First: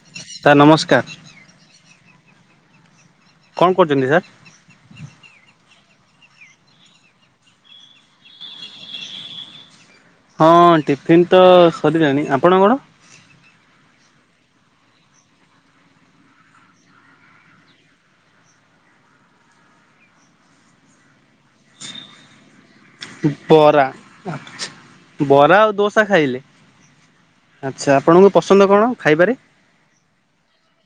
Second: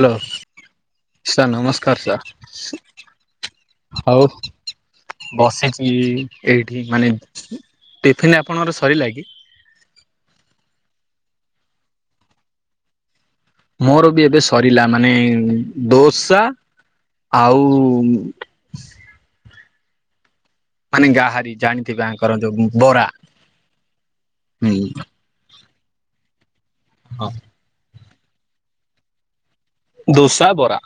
Hello sir ନମସ୍କାର sir ନମସ୍କାର sir. କଣ କରୁଛନ୍ତି ସାର୍? ହଉ ବସିଛି ଇଁ ଏଇଠି ମାନେ ଟିଫିନ୍ ଆପଣଙ୍କର ସରିଲା କି? ହଁ ଟିଫିିନ୍ ତ ସରିିଲାଣି। ଆପଣଙ୍କର? ମୋର ବି ଏବେ ସରିଲା ମାନେ ଦୋସା ଆଉ ମାନେ ଗାହାରି ଜାଣିଥିବେ ଆଙ୍କର ଯୋଉ ଉଁ ଉଁ ବରା ହୁଁ ଆଚ୍ଛା। ବରା ଆଉ ଦୋସା ଖାଇଲେ? ଆଚ୍ଛା ଆପଣଙ୍କୁ ପସନ୍ଦ କଣ ଖାଇବାରେ? ଦୋସା, ବରା।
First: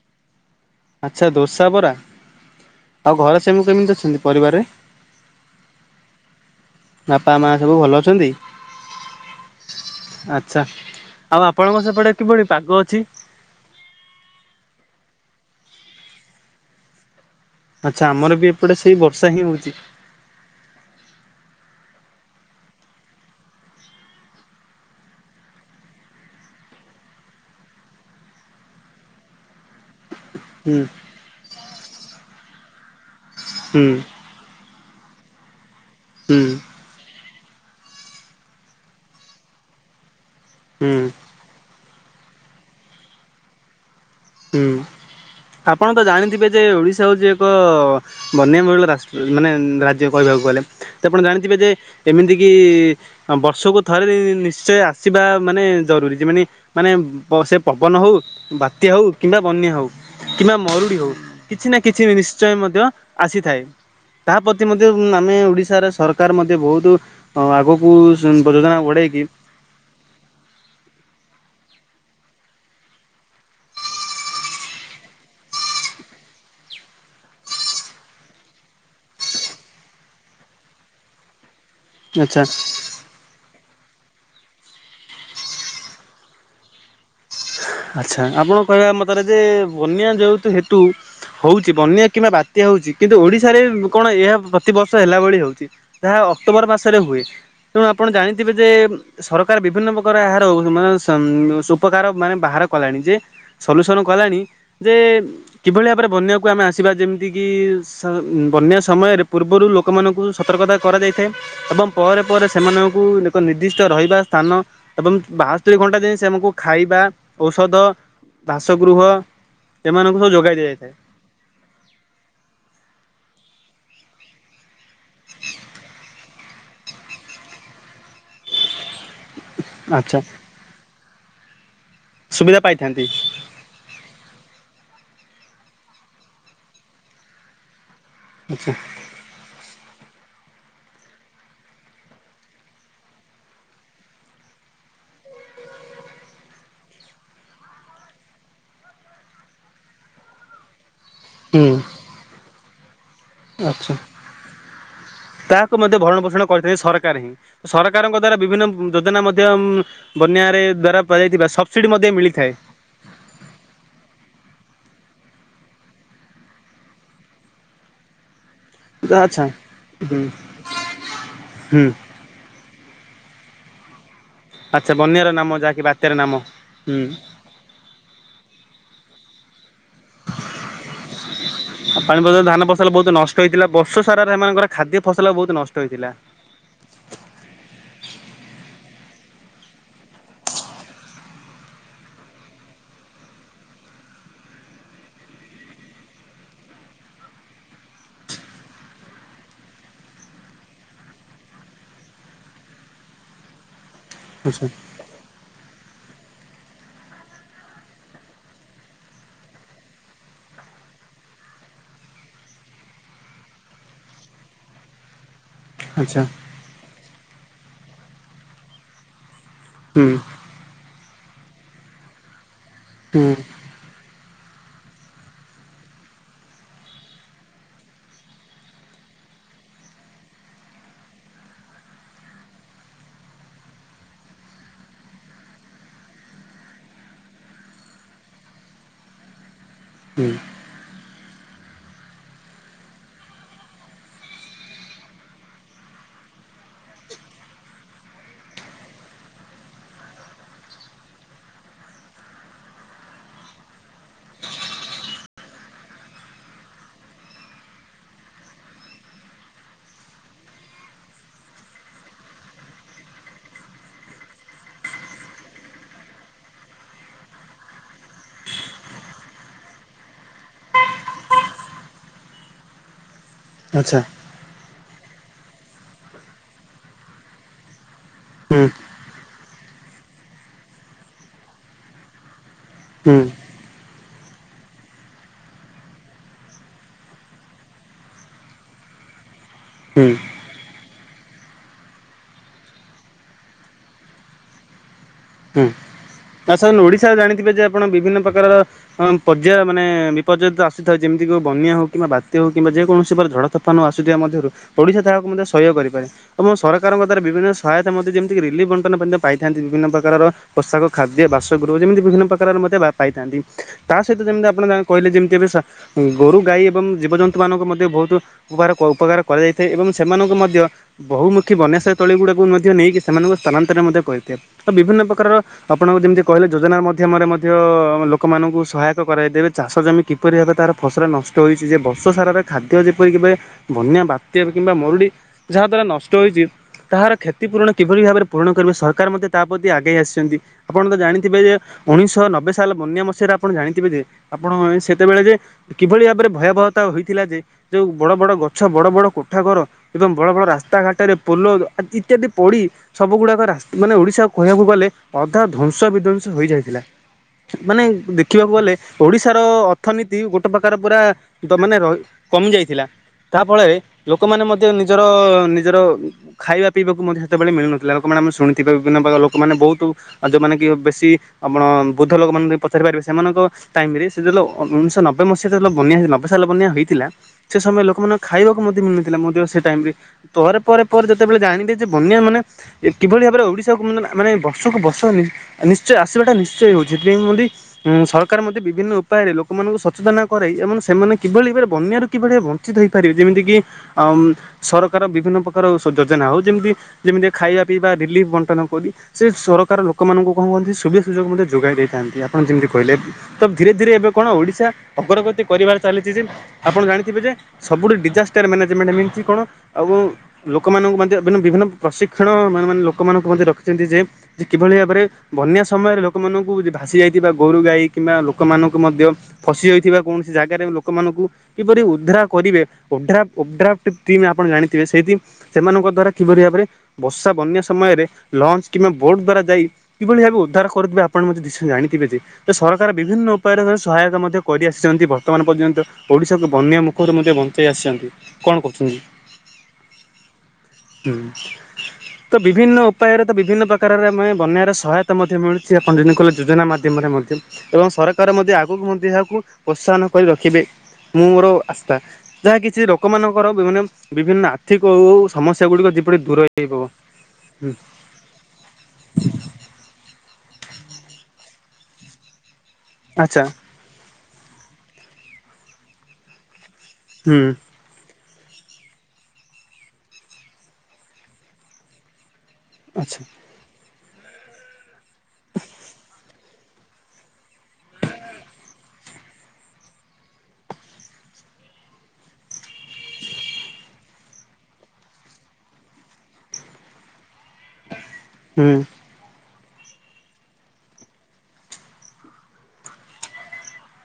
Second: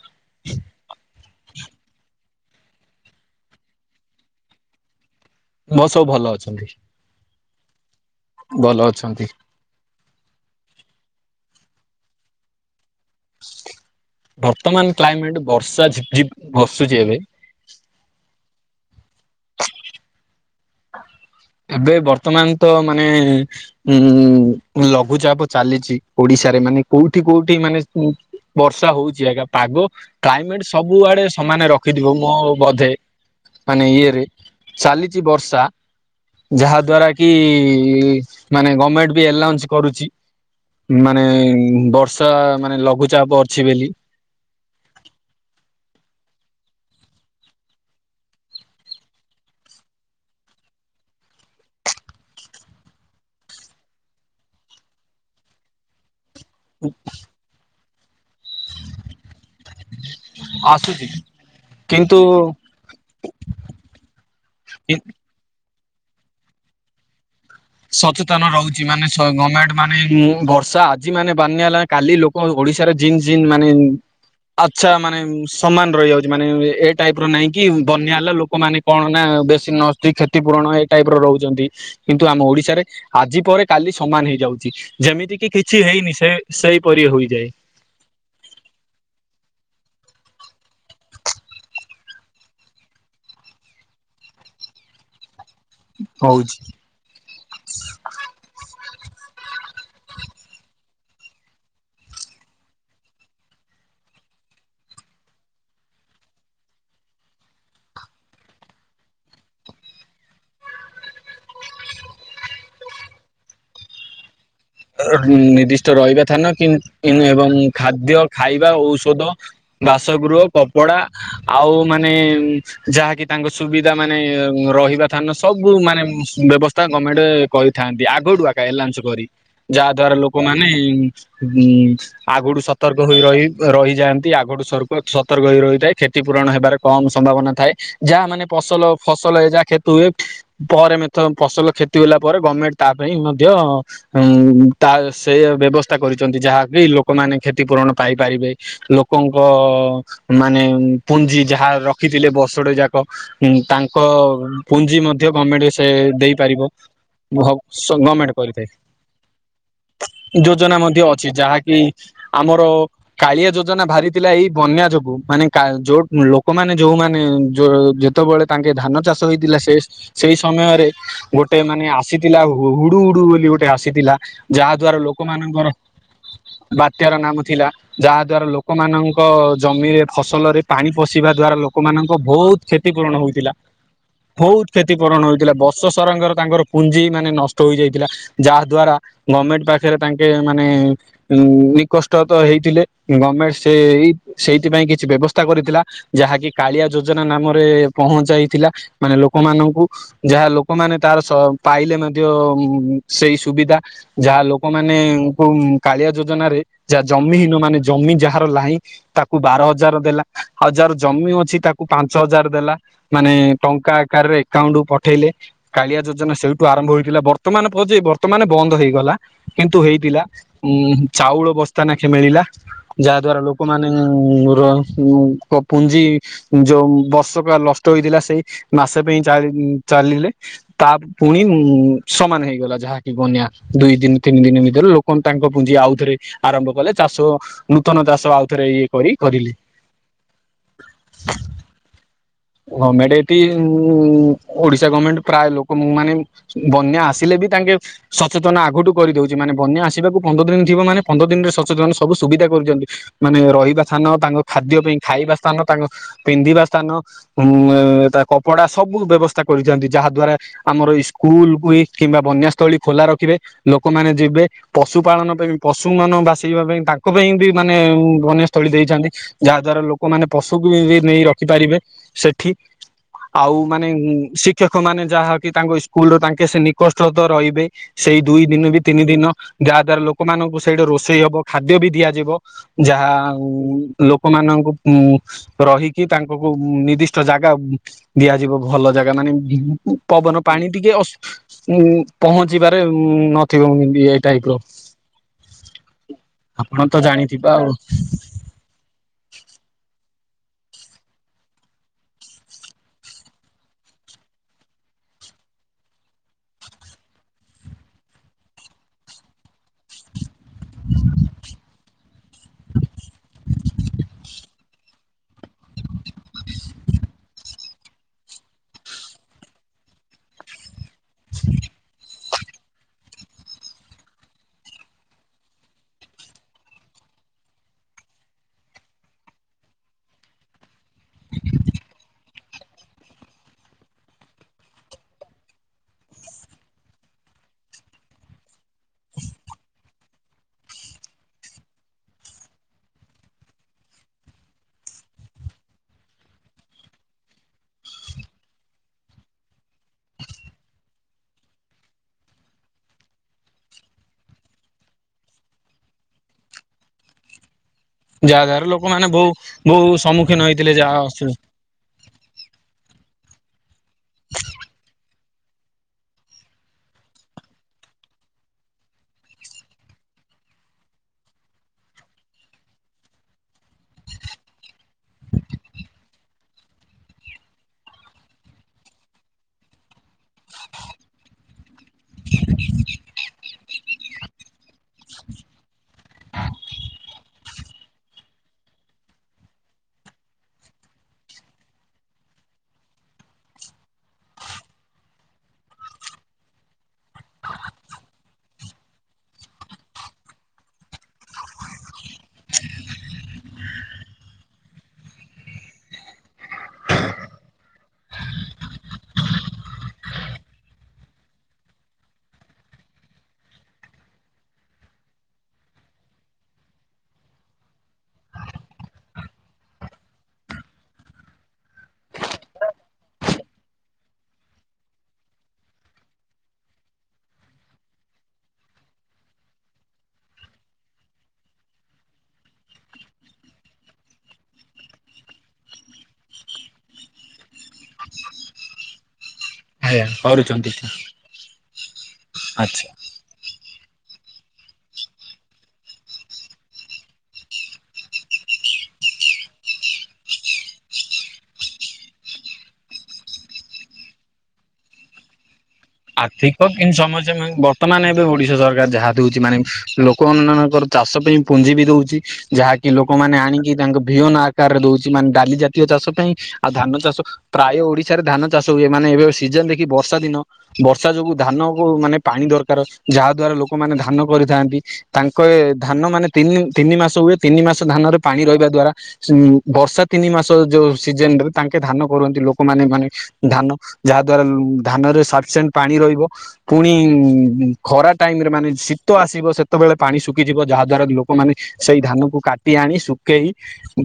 ଆଚ୍ଛା ଦୋସା, ବରା। ଆଉ ଘରେ ସେମୁ କେମିତି ଅଛନ୍ତି ପରିବାରରେ। ମୋ ସବୁ ଭଲ ଅଛନ୍ତି। ବାପା ମା ସବୁ ଭଲ ଅଛନ୍ତି? ଭଲ ଅଛନ୍ତି। ଆଚ୍ଛା ଆଉ ଆପଣଙ୍କ ସେପଟେ କିଭଳି ପାଗ ଅଛି? ବର୍ତ୍ତମାନ କ୍ଲାଇମେଟ ବର୍ଷା ଝିପି ଝିପି ବର୍ଷୁଚି ଏଵେ। ଆଚ୍ଛା ଆମର ବି ଏପଟେ ସେଇ ବର୍ଷା ହିଁ ହଉଛି। ଅ ଏବେ ବର୍ତ୍ତମାନ ତ ମାନେ ଉଁ ଲଘୁଚାପ ଚାଲିଛି ଓଡିଶା। ସାରେ ମାନେ କୋଉଠି କୋଉଠି ମାନେ ବର୍ଷା ହଉଛି ଆଜ୍ଞା ପାଗ। କ୍ଲାଇମେଟ ହୁଁ ସବୁଆଡେ ସମାନେ ରଖିଥିବ ମୋ ବଧେ ହୁଁ ମାନେ ଇଏରେ। ଚାଲିଛି ବର୍ଷା ହୁଁ ଯାହା ଦ୍ଵାରା କି ମାନେ ଗମେଣ୍ଟ ବି ଆଉସ କରୁଛି ହୁଁ ମାନେ ବଷ ବର୍ଷା ମାନେ ଲଘୁଚାପ ଅଛି ବୋଲି। ହୁଁ। ଆପଣ ତ ଜାଣିଥିବେ ଯେ ଓଡିଶା ହଉଛି ଏକ ବନ୍ୟାମହିଳ ରା ମାନେ ରାଜ୍ୟ କହିବା। ଆପଣ ଜାଣିଥିବେ ଯେ ଏମିତି କି ବର୍ଷକୁ ଥରେ ନି୍ଚୟ ଆସିବା। ମାନେ ଜରୁରୀ ଯେ ମାନ ମାନେ ସେ ପବନ ହଉ ବାତ୍ୟା ହଉ କିମ୍ବା ବନ୍ୟା ହଉ କିମ୍ବା ମରୁଡି ଆସୁଛି ହଉ କିଛି ନା କିଛି କିନ୍ତୁ ନିଶ୍ଚୟ ମଧ୍ୟ ଆସିଥାଏ। ତା ପ୍ରତି ମଧ୍ୟ ଆମେ ଓଡିଶାର ସରକାର ମଧ୍ୟ ବହୁତ ଆଗକୁ ସଚେତନ ଯୋଜନା ରହୁଛି ମାନେ ବଢ଼େଇକି ଗଣମେଣ୍ଟ ମାନେ ମୁଁ ବର୍ଷା ଆଜି ମାନେ ବାନି ହେଲା କାଲି ଲୋକ ଓଡିଶାର ଜିନ୍ ଜିନ ମାନେ ଆଚ୍ଛା ମାନେ ସମାନ ରହିଯାଉଛି ମାନେ ଏ ଟାଇପ ର ନାଇଁ କି ବନ୍ୟା ହେଲା ଲୋକମାନୋନେ କଣ ନା ବେଶୀ ନଦୀ କ୍ଷତିପୂରଣ ଏଇ ଟାଇପ ରହୁଛନ୍ତି। କିନ୍ତୁ ଆମ ଆଚ୍ଛା। ଓଡିଶାରେ ଆଜି ପରେ କାଲି ସମାନ ହେଇଯାଉଛି ଯେମିତି କିି କିଛି ହେଇନି ସେ ସେଇପରି ହୋଇଯାଏ। ଆଚ୍ଛା ଆପଣଙ୍କ କହିବା ମତାରେ ଯେ ବନ୍ୟା ଯେହେତୁ ହେତୁ ହଉଛି ବନ୍ୟା କିମ୍ବା ବାତ୍ୟା ହଉଛି କିନ୍ତୁ ଓଡିଶାରେ କଣ ଏହା ପ୍ରତିବର୍ଷ ହେଲା ଭଳି ହଉଛି। ଯାହା ହଉଛି। ଅକ୍ଟୋବର ମାସରେ ହୁଏ ତେଣୁ ଆପଣ ଜାଣିଥିବେ ଯେ ସରକାର ବିଭିନ୍ନ ପ୍ରକାର ଏହାରାନ ସୁ ଉପକାର ମାନେ ବାହାର କଲାଣି ଯେ ସଲୁସନ କଲାଣି ଯେ କିଭଳି ଭାବରେ ବନ୍ୟାକୁ ଆମେ ଆସିବା ଯେମିତି କି [unintelligible] ବନ୍ୟା ସମୟରେ ପୂର୍ବରୁ ଲୋକମାନଙ୍କୁ ସତର୍କତା କରାଯାଇଥାଏ ଏବଂ ପରେ ପରେ ସେମାନଙ୍କୁ ଏକ ନିର୍ଦ୍ଦିଷ୍ଟ ରହିବା ସ୍ଥାନ। ଏବଂ ବାସ୍ତରି ନିର୍ଦ୍ଦିଷ୍ଟ ଘଣ୍ଟା ଯାଏଁ ରହିବା ସେମାନଙ୍କୁ ଥାନ କି ଖାଇବା କି ଏବଂ ଔଷଧ ଖାଦ୍ୟ ଖାଇବା ବାସଗୃହ ଔଷଧ ଏମାନଙ୍କୁ ସବୁ ବାସଗୃହ ଯୋଗାଇ ଦିଆଯାଇଥାଏ। କପଡ଼ା ଆଉ ମାନେ ଯାହାକି ତାଙ୍କ ସୁବିଧା ମାନେ ରହିବା ଧାନ ସବୁ ମାନେ ବ୍ୟବସ୍ଥା ଗମେଣ୍ଟ କରିଥାନ୍ତି ଆଗଠୁଆନ୍ସ କରି- ଯାହା ଦ୍ଵାରା ଆଚ୍ଛା। ଲୋକମାନେ ଉ ସୁବିଧା ଆଗରୁୁ ପାଇଥାନ୍ତି। ସତର୍କ ହୋଇ ରହି ରହିଯାଆନ୍ତି ଆଗରୁୁ ସର୍ ସତର୍କ ହୋଇ ରହିଥାଏ କ୍ଷତି ପୂରଣ ହେବାର କମ ସମ୍ଭାବନା ଥାଏ ଯାହା ମାନେ ଫସଲ ଫସଲ ଯାହା ହୁଏ ପରେ ମ ଫସଲ କ୍ଷତି ଗଲା ପରେ ଗଭର୍ଣ୍ଣମେଣ୍ଟ ତା ପାଇଁ ମଧ୍ୟ ଉ ତା ସେ ବ୍ୟବସ୍ଥା କରିଛନ୍ତି ଯାହାକି ଲୋକମାନେ କ୍ଷତିପୂରଣ ପାଇପାରିବେ ଲୋକଙ୍କ କ ମାନେ ପୁଞ୍ଜି ଯାହା ରଖିଥିଲେ ବର୍ଷଟେ ଯା ଆଛା ମଧ୍ୟ ଗମେଣ୍ଟ ତାହାକୁ ସେ ମଧ୍ୟ ଭରଣ ପୋଷଣ ଦେଇପାରିବ। କରିଥାନ୍ତି ସରକାର ହିଁ ସରକାର ଙ୍କ ଗମେଣ୍ଟ ଦ୍ଵାରା କରିଥାଏ ବିଭିନ୍ନ ଯୋଜନା ମଧ୍ୟ ବନ୍ୟାରେ ଯୋଜନା ମଧ୍ୟ ଦ୍ଵାରା ଅଛି ପାଇଯାଇଥିବା ଯାହାକି ସବସିଡି ମଧ୍ୟ ମିଳିଥାଏ। ଆମର କାଳିଆ ଯୋଜନା ବାରି ଥିଲା ଏଇ ବନ୍ୟା ଯୋଗୁ। ମାନେ କା ଯୋଉ ଲୋକମାନେ ଯୋଉମାନେ ଯଉ ଯେତେବେଳେ ତାଙ୍କେ ଧାନ ଚାଷ ଆଚ୍ଛା। ହେଇଥିଲା ସେ ହୁଁ ସେଇ ସମୟରେ ଗୋଟେ ହୁଁ। ମାନେ ଆସିଥିଲା। ହୁଡୁ ହୁଡୁ ବୋଲି ଗୋଟେ ଆସିଥିଲା ଯାହା ଆଚ୍ଛା ଦ୍ଵାରା ବନ୍ୟାର ନାମ ଲୋକମାନାନଙ୍କର ଯାହାକି ବାତ୍ୟାର ନାମ। ହୁଁ ବାତ୍ୟାର ନାମ ଥିଲା ଯାହା ଦ୍ଵାରା ଲୋକମାନାନଙ୍କ ଜମିରେ ଫସଲରେ ପାଣି ପଶିବା ଦ୍ଵାରା ଆଉ ଲୋକମାନଙ୍କ ପାଣିପଦ ବହୁତ ଧାନ ଫସଲ କ୍ଷତି ବହୁତ ପୂରଣ ନଷ୍ଟ ହଉଥିଲା ହେଇଥିଲା ବର୍ଷ ସାରା ବହୁତ ସେମାନଙ୍କର କ୍ଷତି ଖାଦ୍ୟ ପୂରଣ ଫସଲ ବହୁତ ହଥିଲା ନଷ୍ଟ ବର୍ଷ ହେଇଥିଲା। ସରଙ୍ଗର ତାଙ୍କର ପୁଞ୍ଜି ମାନେ ନଷ୍ଟ ହୋଇଯାଇଥିଲା ଯାହା ଦ୍ଵାରା ଗମେଟ୍ ପାଖେରେ ତାଙ୍କେ ମାନେ ଉଁ ନିକଷ୍ଟ ତ ହେଇଥିଲେ ଗମେଟ୍ ସେଇ ସେଇଥିପାଇଁ କିଛି ବ୍ୟବସ୍ଥା କରିଥିଲା ଯାହାକି କାଳିଆ ଯୋଜନା ନାମରେ ପହଞ୍ଚାଇଥିଲା ମାନେ ଲୋ ଲୋକମାନଙ୍କୁ ଯାହା ଲୋକମାନେ ତାର ସ ପାଇଲେ ମଧ୍ୟ ସେଇ ସୁବିଧା। ଯାହା ଆଚ୍ଛା ଲୋକମାନେଙ୍କୁ କାଳିଆ ଯୋ ଯନାରେ ଯାହା ଜମିହୀନ ମାନେ ଜମି ଯାହାର ଲାହିଁ ତାକୁ ବାର ହଜାର ଦେଲା ଆଉ ଯାହାର ଜମି ଏ ଅଛି ତାକୁ ପାଞ୍ଚ ହଜାର ଦେଲା ମାନେ ଟଙ୍କା ଆକାରରେ ଏକାଉଣ୍ଟୁ ପଠେଇଲେ। କାଳିଆ ଆଚ୍ଛା ଯୋଜନା ସେଇଠୁ ଆରମ୍ଭ ହୋଇଥିଲା ବର୍ତ୍ତମାନ ପ ଯେ ବର୍ତ୍ତମାନ ବନ୍ଦ ହେଇଗଲା। କିନ୍ତୁ ହୁଁ ହେଇଥିଲା ଉଁ ଚାଉଳ ବସ୍ତା ନାଖେ ମିଳିଲା ଯାହା ହୁଁ ଦ୍ଵାରା ଲୋକମାନେ ଉଁ ର ଉଁ ପ ପୁଞ୍ଜି ଯୋଉ ବର୍ଷକ ଲଷ୍ଟ ହୋଇଥିଲା ସେଇ ମାସେ ଇଁ ଚାଳ ଚାଲିଲେ ତା ପୁଣି ଉଁ ସମାନ ହେଇଗଲା ଯାହାକି ବନ୍ୟା ଦୁଇ ଦିନ୍ ତିନି ଦିନ୍ ଭିତରେ ଲୋକ ତାଙ୍କ ପୁଞ୍ଜି ଆଉ ଥରେ ଆରମ୍ଭ କଲେ ଚାଷ ନୂତନ ଚାଷ ଆଉ ଥରେ ଏ ଇଏ କରି ହରିଲେ। ହୁଁ ଗମେଟ୍ ଏଠି ଉଁ ଓଡ଼ିଶା ଗମେଣ୍ଟ୍ ପ୍ରାୟ ଲୋକ ମାନେ ବନ୍ୟା ଆସିଲେ ବି ତାଙ୍କେ ସଚେତନ ଆଗଠୁ କରିଦଉଚି ମାନେ ବନ୍ୟା ଆସିବାକୁ ପନ୍ଦର ଦିନ ଥିବ ମାନେ ପନ୍ଦର ଦିନରେ ସଚେତନ ସବୁ ସୁବି ଡେ କରୁଚନ୍ତି ମାନେ ରହିବା ସ୍ଥାନ ତାଙ୍କ ଖାଦ୍ୟ ପାଇଁ ଖାଇବା ସ୍ଥାନ ତାଙ୍କ ପିନ୍ଧିବା ସ୍ଥାନ ଉଁ ଏ ତା କପଡ଼ା ସବୁ ବ୍ୟବସ୍ଥା କରିଛନ୍ତି ଯାହା ଦ୍ଵାରା ଆମର ଏଇ ସ୍କୁଲ୍ କୁ ଏଇ କିମ୍ବା ବ ଅନ୍ୟା ସ୍ଥଳୀ ଖୋଲା ରଖିବେ ଲୋକମାନେ ଯିବେ ପଶୁ ପାାଳନ ପାଇଁ ବି ପଶୁ ମାନ ବାସିବା ପାଇଁ ତାଙ୍କ ପାଇଁ ଇଁ ବି ମାନେ ବନ୍ୟାସ୍ଥଳୀ ଦେଇଛନ୍ତି ଯାହା ଦ୍ଵାରା ଲୋକମାନେ ପଶୁକୁ ବି ନେଇ ରଖି ପାରିବେ। ସେଠି ଆଉ ମାନେ ଆଚ୍ଛା ଶିକ୍ଷ ହ ମାନେ ଯାହା କି ତାଙ୍କ ସ୍କୁଲ୍ ତାଙ୍କେ ସେ ନିକଷ୍ଠଟ ରହିବେ ସେଇ ଦୁଇ ଦିନ ହୁଁ କି ତିନି ଦିନ। ଯାହା ଦ୍ଵାରା ଲୋକମାନଙ୍କୁ ସେଇଠି ରୋଷେଇ ହବ ଖାଦ୍ୟ ବି ଦିଆଯିବ ଯାହା ହୁଁ ଉ ଲୋକମାନଙ୍କୁ ଉଁ ରହିକି ତାଙ୍କକୁ ନିର୍ଦ୍ଧି ତ ଜାଗା ଦିଆଯିବ ଭଲ ଜାଗା ମାନେ ଉଁ ହୁଁ ପବନ ପାଣି ଟିକେ ଅସ୍ ଉଁ ପହଞ୍ଚିିବାରେ ନଥିବ ଏଇ ଟାଇପ୍ ର। ହୁଁ। ଆ ସାଉନ୍ ଆପଣ ତ ଓଡ଼ିଶା ଜାଣିଥିବେ ଯେ ଆଉ ଆପଣ ବିଭିନ୍ନ ପକାରର ଅଁ ପର୍ଯ୍ୟାୟ ମାନେ ପର୍ଯ୍ୟନ୍ତ ଆସୁଥାଉ ଯେମିତି କୋଉ ବନ୍ୟା ହଉ କିମ୍ବା ବାତ୍ୟା ହଉ କିମ୍ବା ଯେକୌଣସି ପରା ଝଡ଼ ତୋଫାନ ଆସୁଥିବା ମଧ୍ୟରୁ ଓଡ଼ିଶା ତାହା ଉଁ ତା ସହ୍ୟ କରିପାରେ ଏବଂ ସରକାରଙ୍କ ଦ୍ଵାରା ବିଭିନ୍ନ ସହାୟତା ମଧ୍ୟ ଯେମିତି କି ରିଲିଫ୍ ବଣ୍ଟନ [unintelligible] ପାଇଥାନ୍ତି ବିଭିନ୍ନ ପ୍ରକାରର ଅ ପୋଷାକ ଖାଦ୍ୟ ବାସଗୃହ ଯେମିତି ବିଭିନ୍ନ ପ୍ରକାରର ମଧ୍ୟ ବା ପାଇଥାନ୍ତି ତା ସହିତ ଯେମିତି ଆପଣ ଯା କହିଲେ ଯେମିତି ଏବେ ସା ଗୋରୁ ଗାଈ ଏବଂ ଜୀବଜନ୍ତୁ ମାନଙ୍କୁ ମଧ୍ୟ ବୋହୁତୁ ଉପହାର ଉପକାର କରାଯାଇଥାଏ ଏବଂ ସେମାନଙ୍କୁ ମଧ୍ୟ ବହୁମୁଖୀ ବନ୍ୟାଶୟ ତଳି ଗୁଡ଼ାକୁ ମଧ୍ୟ ନେଇକି ସେମାନଙ୍କୁ ସ୍ଥାନାନ୍ତର ମଧ୍ୟ କରିଥାଏ ତ ବିଭିନ୍ନ ପକାରର ଆପଣ ଆଉ ଯେମିତି କହିଲେ ଯୋଜନା ମଧ୍ୟମରେ ମଧ୍ୟ ଆମେ ଲୋକମାନଙ୍କୁ ସହାୟକ କରାଇଦେବେ ଚାଷ ଜମି କିପରି ହେବ ତାହା ଏ ଫସଲ ନଷ୍ଟ ହୋଇଛି ଯେ ବର୍ଷ ସାରାର ଖାଦ୍ୟ ଯେପରି କି ବେ ବନ୍ୟା ବାତ୍ୟା କିମ୍ବା ମରୁଡ଼ି ଯାହା ଦ୍ୱାରା ନଷ୍ଟ ହୋଇଚି ତାହାର କ୍ଷତିପୂରଣ କିଭଳି ଭାବରେ ପୂରଣ କରିବେ ସରକାର ମଧ୍ୟ ତାହା ପତି ଆଗେଇ ଆସିଛନ୍ତି। ଆପଣ ତ ଜାଣିଥିବେ ଯେ ଉଣେଇଶହ ନବେ ସାଲ ବନ୍ୟା ମସିହାରେ ଆପଣ ଜାଣିଥିବେ ଯେ ଆପଣ ସେତେବେଳେ ଯେ କିଭଳି ଭାବରେ ଭୟାବହତା ହୋଇଇଥିଲା ଯେ ଯୋଉ ବଡ଼ ବଡ଼ ଗଛ ବଡ଼ ବଡ଼ କୋଠା ଘର ଏବଂ ବଡ଼ ବଡ଼ ରାସ୍ ତାଘାଟରେ ପୋଲ ଆ ଇତ୍ୟାଦି ପଡ଼ି ସବୁ ଗୁଡ଼ାକ ରା ମାନେ ଓଡ଼ିଶାକୁ କହିବାକୁ ଗଲେ ଅ ତାହା ଧ୍ଵଂସ ବିଧ୍ଵଂସ ହୋଇଯାଇଥିଲା। ମାନେ ଯାହା ଦେଖିବାକୁ ଦ୍ଵାରା ଗଲେ ଲୋକମାନେ ବହୁ ଓଡ଼ିଶାର ବହୁ ଅଥନୀତି ସମ୍ମୁଖୀନ ଗୋଟେ ହେଇଥିଲେ ପକାର ଯାହା ପୁରା ଦ ମାନେ ର କମୁନି ଏଇଥିଲା। ତା ଫଳରେ ଲୋକମାନେ ମଧ୍ୟ ନିଜର ନିଜର ଖାଇବା ପିଇବାକୁ ମଧ୍ୟ ହେତବେଳେ ମିଳୁନଥୁଲା ଲୋକମ ଆଣେ ଆମେ ଶୁଣିଥିବା ବିଭିନ୍ନ ପକାର ଲୋକମାନେ ବହୁତୁ ଆ ଯୋଉମାନେ କି ବେଶୀ ଆପଣ ବୁଦ୍ଧ ଲୋକମାନେ ବି ପଚାରି ପାରିବେ ସେମାନଙ୍କ ଟାଇମ୍ ରେ ସେ ଯେଲ ଅ ଉଣେଇଶ ନ ବେ ମସିହା ତେଲ ବନ୍ୟା ହେଇ ନବେ ସାଲ ବନ୍ୟା ହେଇଥିଲା ସେ ସମୟ ଲୋକମାନଙ୍କୁ ଖାଇବାକୁ ମଧ୍ୟ ମିଳୁନଥିଲା ମଧ୍ୟ ସେ ଟାଇମ୍ ରେ। ପରେ ପରେ ପରେ ଯେତେବେଳେ ଜାଣିଲେ ଯେ ବନ୍ୟା ମାନେ ଏ କିଭଳି ଭାବରେ ଓଡ଼ିଶାକୁ ମନେ ମାନେ ବର୍ଷକୁ ବ ଷ ନି ନିଶ୍ଚୟ ଆସିବାଟା ନିଶ୍ଚୟ ହେଉଚି ତ୍ର ମୁଣ୍ଡି ଉଁ ସରକାର ମଧ୍ୟ ବିଭିନ୍ନ ଉପାୟରେ ଲୋକମାନଙ୍କୁ ସ ସୁଦନା କରେଇ ଏମନ ସେମାନେ କିଭଳି ଏବେରେ ବନ୍ୟାରୁ କିଭଳି ବଞ୍ଚିତ ହେଇପାରିବେ ଯେମିତି କି ଅଁ ସର କାର ବିଭିନ୍ନ ପକାର ସ ଯୋଜନା ହଉ ଯେମିତି ଯେମିତି ଖାଇବା ପିଇବା ରିଲିଫ୍ ବଣ୍ଟନ କରି ସେ ସର କାର ଲୋକମାନଙ୍କୁ କଁ କୁହନ୍ତି ସୁବିଧା ସୁଯୋଗ ମଧ୍ୟ ଯୋଗାଇ ଦେଇଥାନ୍ତି ଆପଣ ଯେମିତି କହିଲେ ତ ଧୀରେ ଧୀରେ ଏବେ କଣ ଓଡି଼ଶା ଅଗ୍ରଗତି କରିବାରେ ଚାଲିଛି ଯେ, ଆପଣ ଜାଣିଥିବେ ଯେ ସବୁଠି ଡିଜାଷ୍ଟର ମ୍ୟାନେଜମେଣ୍ଟ ମିନ୍ସ କଣ? ଆଉ ଆଉ ଲୋକମାନଙ୍କୁ ମଧ୍ୟ ବିଭିନ୍ନ ପ୍ରଶିକ୍ଷଣ, ମାନେ-ମାନେ ଲୋକମାନଙ୍କୁ ମଧ୍ୟ ରଖିଛନ୍ତି ଯେ ଯେ କିଭଳି ଭାବରେ, ବନ୍ୟା ସମୟରେ ଲୋକମାନଙ୍କୁ ଯେ ଭାସି ଯାଇଥିବା ଗୋରୁ, ଗାଈ କିମ୍ବା ଲୋକମାନଙ୍କୁ ମଧ୍ୟ ଫସି ରଇଥିବା କୌଣସି ଜାଗାରେ ଲୋକମାନଙ୍କୁ କିପରି ଉଧ୍ରା କରିବେ, ଉଡ୍ଡ୍ରାଫ୍ଟ, ଉଡ୍ଡ୍ରାଫ୍ଟ ଟିମ୍ ଆପଣ ଜାଣିଥିବେ ସେଇତି ସେମାନଙ୍କ ଦ୍ଵାରା କିଭରି ଭାବରେ ବର୍ଷା ବନ୍ୟା ସମୟରେ, ଲଞ୍ଚ୍ କିମ୍ବା ଭୋଟ୍ ଦ୍ଵାରା ଯାଇ କିଭଳି ଭାବେ ଉଦ୍ଧାର କରୁଥିବେ, ଆପଣ ମଧ୍ୟ ନିଶ୍ଚୟ ଜାଣିଥିବେ। ଯେ ସରକାର ବିଭିନ୍ନ ଉପାୟରେ ସହା ସହାୟକ ମଧ୍ୟ କରି ଆସିଛନ୍ତି ବର୍ତ୍ତମାନ ପର୍ଯ୍ୟନ୍ତ। ଓଡିଶାକୁ ବନ୍ୟା ମୁଖରୁ ମଧ୍ୟ ବଞ୍ଚେଇ ଆସିଚନ୍ତି କଣ କହୁଛନ୍ତି? ଆଜ୍ଞା କରୁଛନ୍ତି। ହୁଁ। ତ ବିଭିନ୍ନ ଆଚ୍ଛା। ଉପାୟରେ ତ ବିଭିନ୍ନ ପ୍ର କାରରେ ଆମେ ବନ୍ୟାର ସହାୟତା ମଧ୍ୟ ମିଳୁଛି ଆପଣ ଜିନକଲେ ଯୋଜନା ମାଧ୍ୟମରେ ମଧ୍ୟ ଏବଂ ସରକାର ମଧ୍ୟ ଆଗକୁ ମଧ୍ୟ ଏହାକୁ ପ୍ରୋତ୍ସାହନ କରି ରଖିବେ। ମୁଁ ମୋର ଆ- ଆର୍ଥିକ କିନ୍ତୁ ସମୟ ଯେମାନେ ହୁଁ ବର୍ତ୍ତମାନ ଏବେ ବଢ଼ି ନିଜ ସରକାର ଯାହା ଦଉଛି ମାନେ ଲୋକମାନାନଙ୍କର ଚାଷ ପାଇଁ ପୁଞ୍ଜି ବି ଦଉଛି। ଯାହାକି ଲୋକମାନେ ଆଚ୍ଛା ଆଣିକି ତାଙ୍କ ବିହନ ଆକାରରେ ଦଉଛି ମାନେ ଡାଲି ଜାତୀୟ ଚାଷ ପାଇଁ ଆଉ ଧାନ ଚାଷ ହୁଁ ପ୍ରାୟ ଓଡିଶାରେ ଧାନ ଚାଷ ହୁଏ ମାନେ ଏବେ ସିଜନ୍ ଦେଖି ବର୍ଷା ଦିନ ବର୍ଷା ଯୋଗୁ ଧାନ କୁ ମାନେ ପାଣି ଦରକାର ଆଚ୍ଛା ଯାହା ଦ୍ଵାରା ଲୋକମାନେ ଧାନ ଧାନ କରିଥାଆନ୍ତି। ତାଙ୍କ ଏ ଧାନ ମାନେ ତିନି ତିନି ମାସ ହୁଏ ତିନି ମାସ ଧାନରେ ପାଣି ରହିବା ଦ୍ଵାରା ସିମିନ୍ ବର୍ଷା ତିନି ମାସ ଯୋଉ ସିଜନ୍ ରେ ତାଙ୍କେ ଧାନ କରନ୍ତି ଲୋକମାନେ, ମାନେ ଧାନ ଯାହାଦ୍ୱାରା ଲୁ ଧାନରେ ସା ସେନ୍ ପାଣି ରହିବ ପୁଣି ଉଁ ଖରା ଟାଇମ୍ ରେ ମାନେ ହୁଁ ଶୀତ ଆସିବ ସେ ତବେଳେ ପାଣି ଶୁଖିଯିବ ଯାହା ଦ୍ଵାରା ଲୋକମାନେ ସେଇ ଧାନ କୁ କାଟି ଆଣି ଶୁକେଇ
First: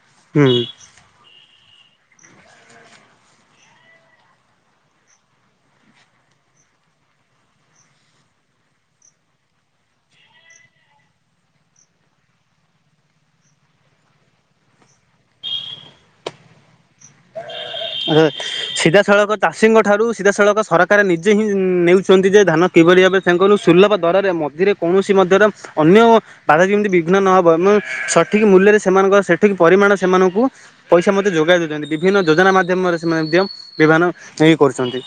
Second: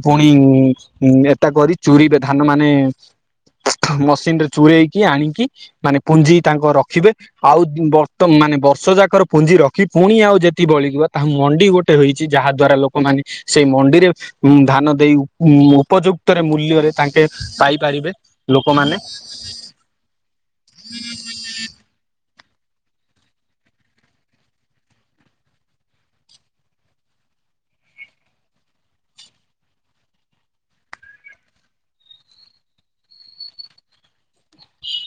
ପୁଣି ହୁଁ। ଉଁ, ଉଁ, ଏ ତାକୁ ଆଜି ଚୁରିବେ ଧାନ ମାନେ ମସିନ୍ ରେ ଚୁରେଇକି ଆଣିକି ମାନେ ପୁଞ୍ଜି ତାଙ୍କ ରଖିବେ। ଆଉ ବର୍ତ୍ତ ମାନେ ବର୍ଷ ଯାକର ପୁଞ୍ଜି ରଖି ପୁଣି ଆଉ ଯେତି ବଳିବ ତାହା ମଣ୍ଡି ଗୋଟେ ହୋଇଛି ଯାହା ଦ୍ଵାରା ଲୋକମାନେ ସେଇ ମଣ୍ଡିରେ ଧାନ ଦେଇ ଉ ଉପ ଯୁକ୍ତରେ ମୂଲ୍ୟରେ ତାଙ୍କ ରେ ସିଧାସଳଖ ତାଷୀଙ୍କ ଠାରୁ ସିଧାସଳଖ ସରକାର ତାର ନିଜେ ହିଁ ନେଉଛନ୍ତି। ନିଯେ ଧାନ କିଭରି ଭାବେ ତାଙ୍କୁରୁ ସୁଲଭ ଦରରେ ମଝିରେ କୌଣସି ମଧ୍ୟରେ ଅନ୍ୟ ବାଧା ଯେମିତି ବିଘ୍ନ ନହବ ଏବଂ ସଠିକ୍ ମୂଲ୍ୟରେ ସେମାନଙ୍କର ସେଠିକ୍ ପରିମାଣ ସେମାନଙ୍କୁ ପଇସା ମଧ୍ୟ ଯୋଗାଇ ଦଉଛନ୍ତି। ବିଭିନ୍ନ ଯୋଜନା ମାଧ୍ୟମରେ ସେମାନେ ମଧ୍ୟ ବିଭାନ ହେଇ କରୁଛନ୍ତି।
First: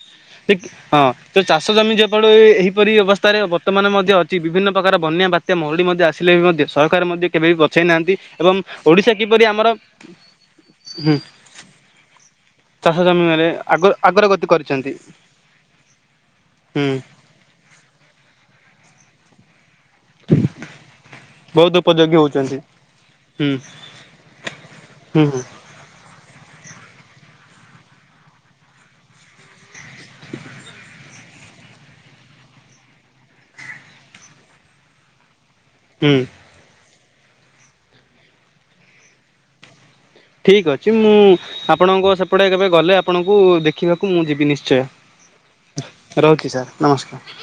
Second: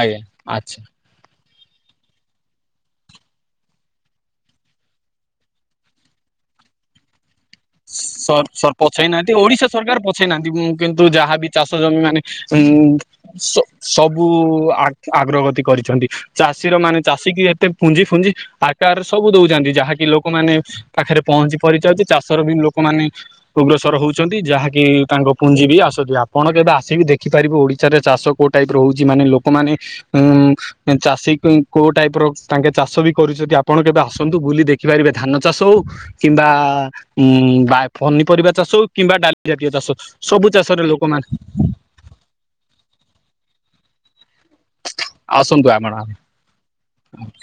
ଆଜ୍ଞା ଟିକ୍ ଆଚ୍ଛା। ହଁ। ତ ଚାଷ ଜମି ଯେପଳୁ ଏ ଏହିପରି ଅବସ୍ଥାରେ ବର୍ତ୍ତମାନେ ମଧ୍ୟ ଅଛି ବିଭିନ୍ନ ପ୍ରକାର ବନ୍ୟା, ବାତ୍ୟା, ମରୁଡି, ମଧ୍ୟ ଆସିଲେ ବି ମଧ୍ୟ ସରକାର ମଧ୍ୟ କେବେ ବି ପଛେଇ ନାହାନ୍ତି ଏବଂ ସ ପଛେଇ ଓଡିଶା ନାହାନ୍ତି କିପରି ଓଡିଶା ଆମର ସରକାର ପଛେଇ ନାହାନ୍ତି କିନ୍ତୁ ହୁଁ ଯାହାବି ଚାଷ ଜମି ମାନେ ଉଁ ଚାଷ ଜମିରେ ସ ଆଗ ସବୁ ଆଗରେ ଗତି ଆ କରିଛନ୍ତି। ଆଗ୍ରଗତି କରି ଛନ୍ତି। ଚାଷୀର ମାନେ ହୁଁ ଚାଷୀ କି ଏତେ ପୁଞ୍ଜି ଫୁଞ୍ଜି ଆକାରରେ ସବୁ ଦଉ ପୂଜନ୍ତି, ଯାହାକି ଲୋକମାନେ ପାଖରେ ପହଞ୍ଚି ପରି ବହୁତ ଚାଲିଛି ଉପଯୋଗୀ ଚାଷ ଷର ବି ହଉଛନ୍ତି ଲୋକମାନେ ହୁଁ ଉଗ୍ରସର ହଉଛନ୍ତି ଯାହାକି ହୁଁ ତାଙ୍କ ହୁଁ ପୁଞ୍ଜି ବି ଆସତି, ଆପଣ କେବେ ଆସିକି ଦେଖି ଖିପାରିବୁ, ଓଡିଶାରେ ଚାଷ କୋଉ ଟାଇପ୍ ରେ ହଉଛି ମାନେ ଲୋକମାନେ ଉଁ ଚାଷୀ ଉଁ କୋଉ ଟାଇପ୍ ର ତାଙ୍କେ ଚାଷ ବି କରୁଛତି ଆପଣ କେବେ ଆସନ୍ତୁ ବୁଲି ଦେଖିପାରିବେ ଧାନ ଚାଷ ହଉ ହୁଁ କିମ୍ବା ଉଁ ବା ପନିପରିବା ଚାଷ ହଉ କିମ୍ବା ଡାଲି ଜାତୀୟ ଚାଷ ହଉ। ଠିକ୍ ଅଛି ମୁଁ ଆପଣଙ୍କ ସେପଟେ କେବେ ଗଲେ ଆପଣଙ୍କୁ ଦେଖିବାକୁ ମୁଁ ଯିବି ନିଶ ଆସନ୍ତୁ ଆମର ଶ୍ଚୟ ରହୁଛି ସାର୍ ନମସ୍କାର।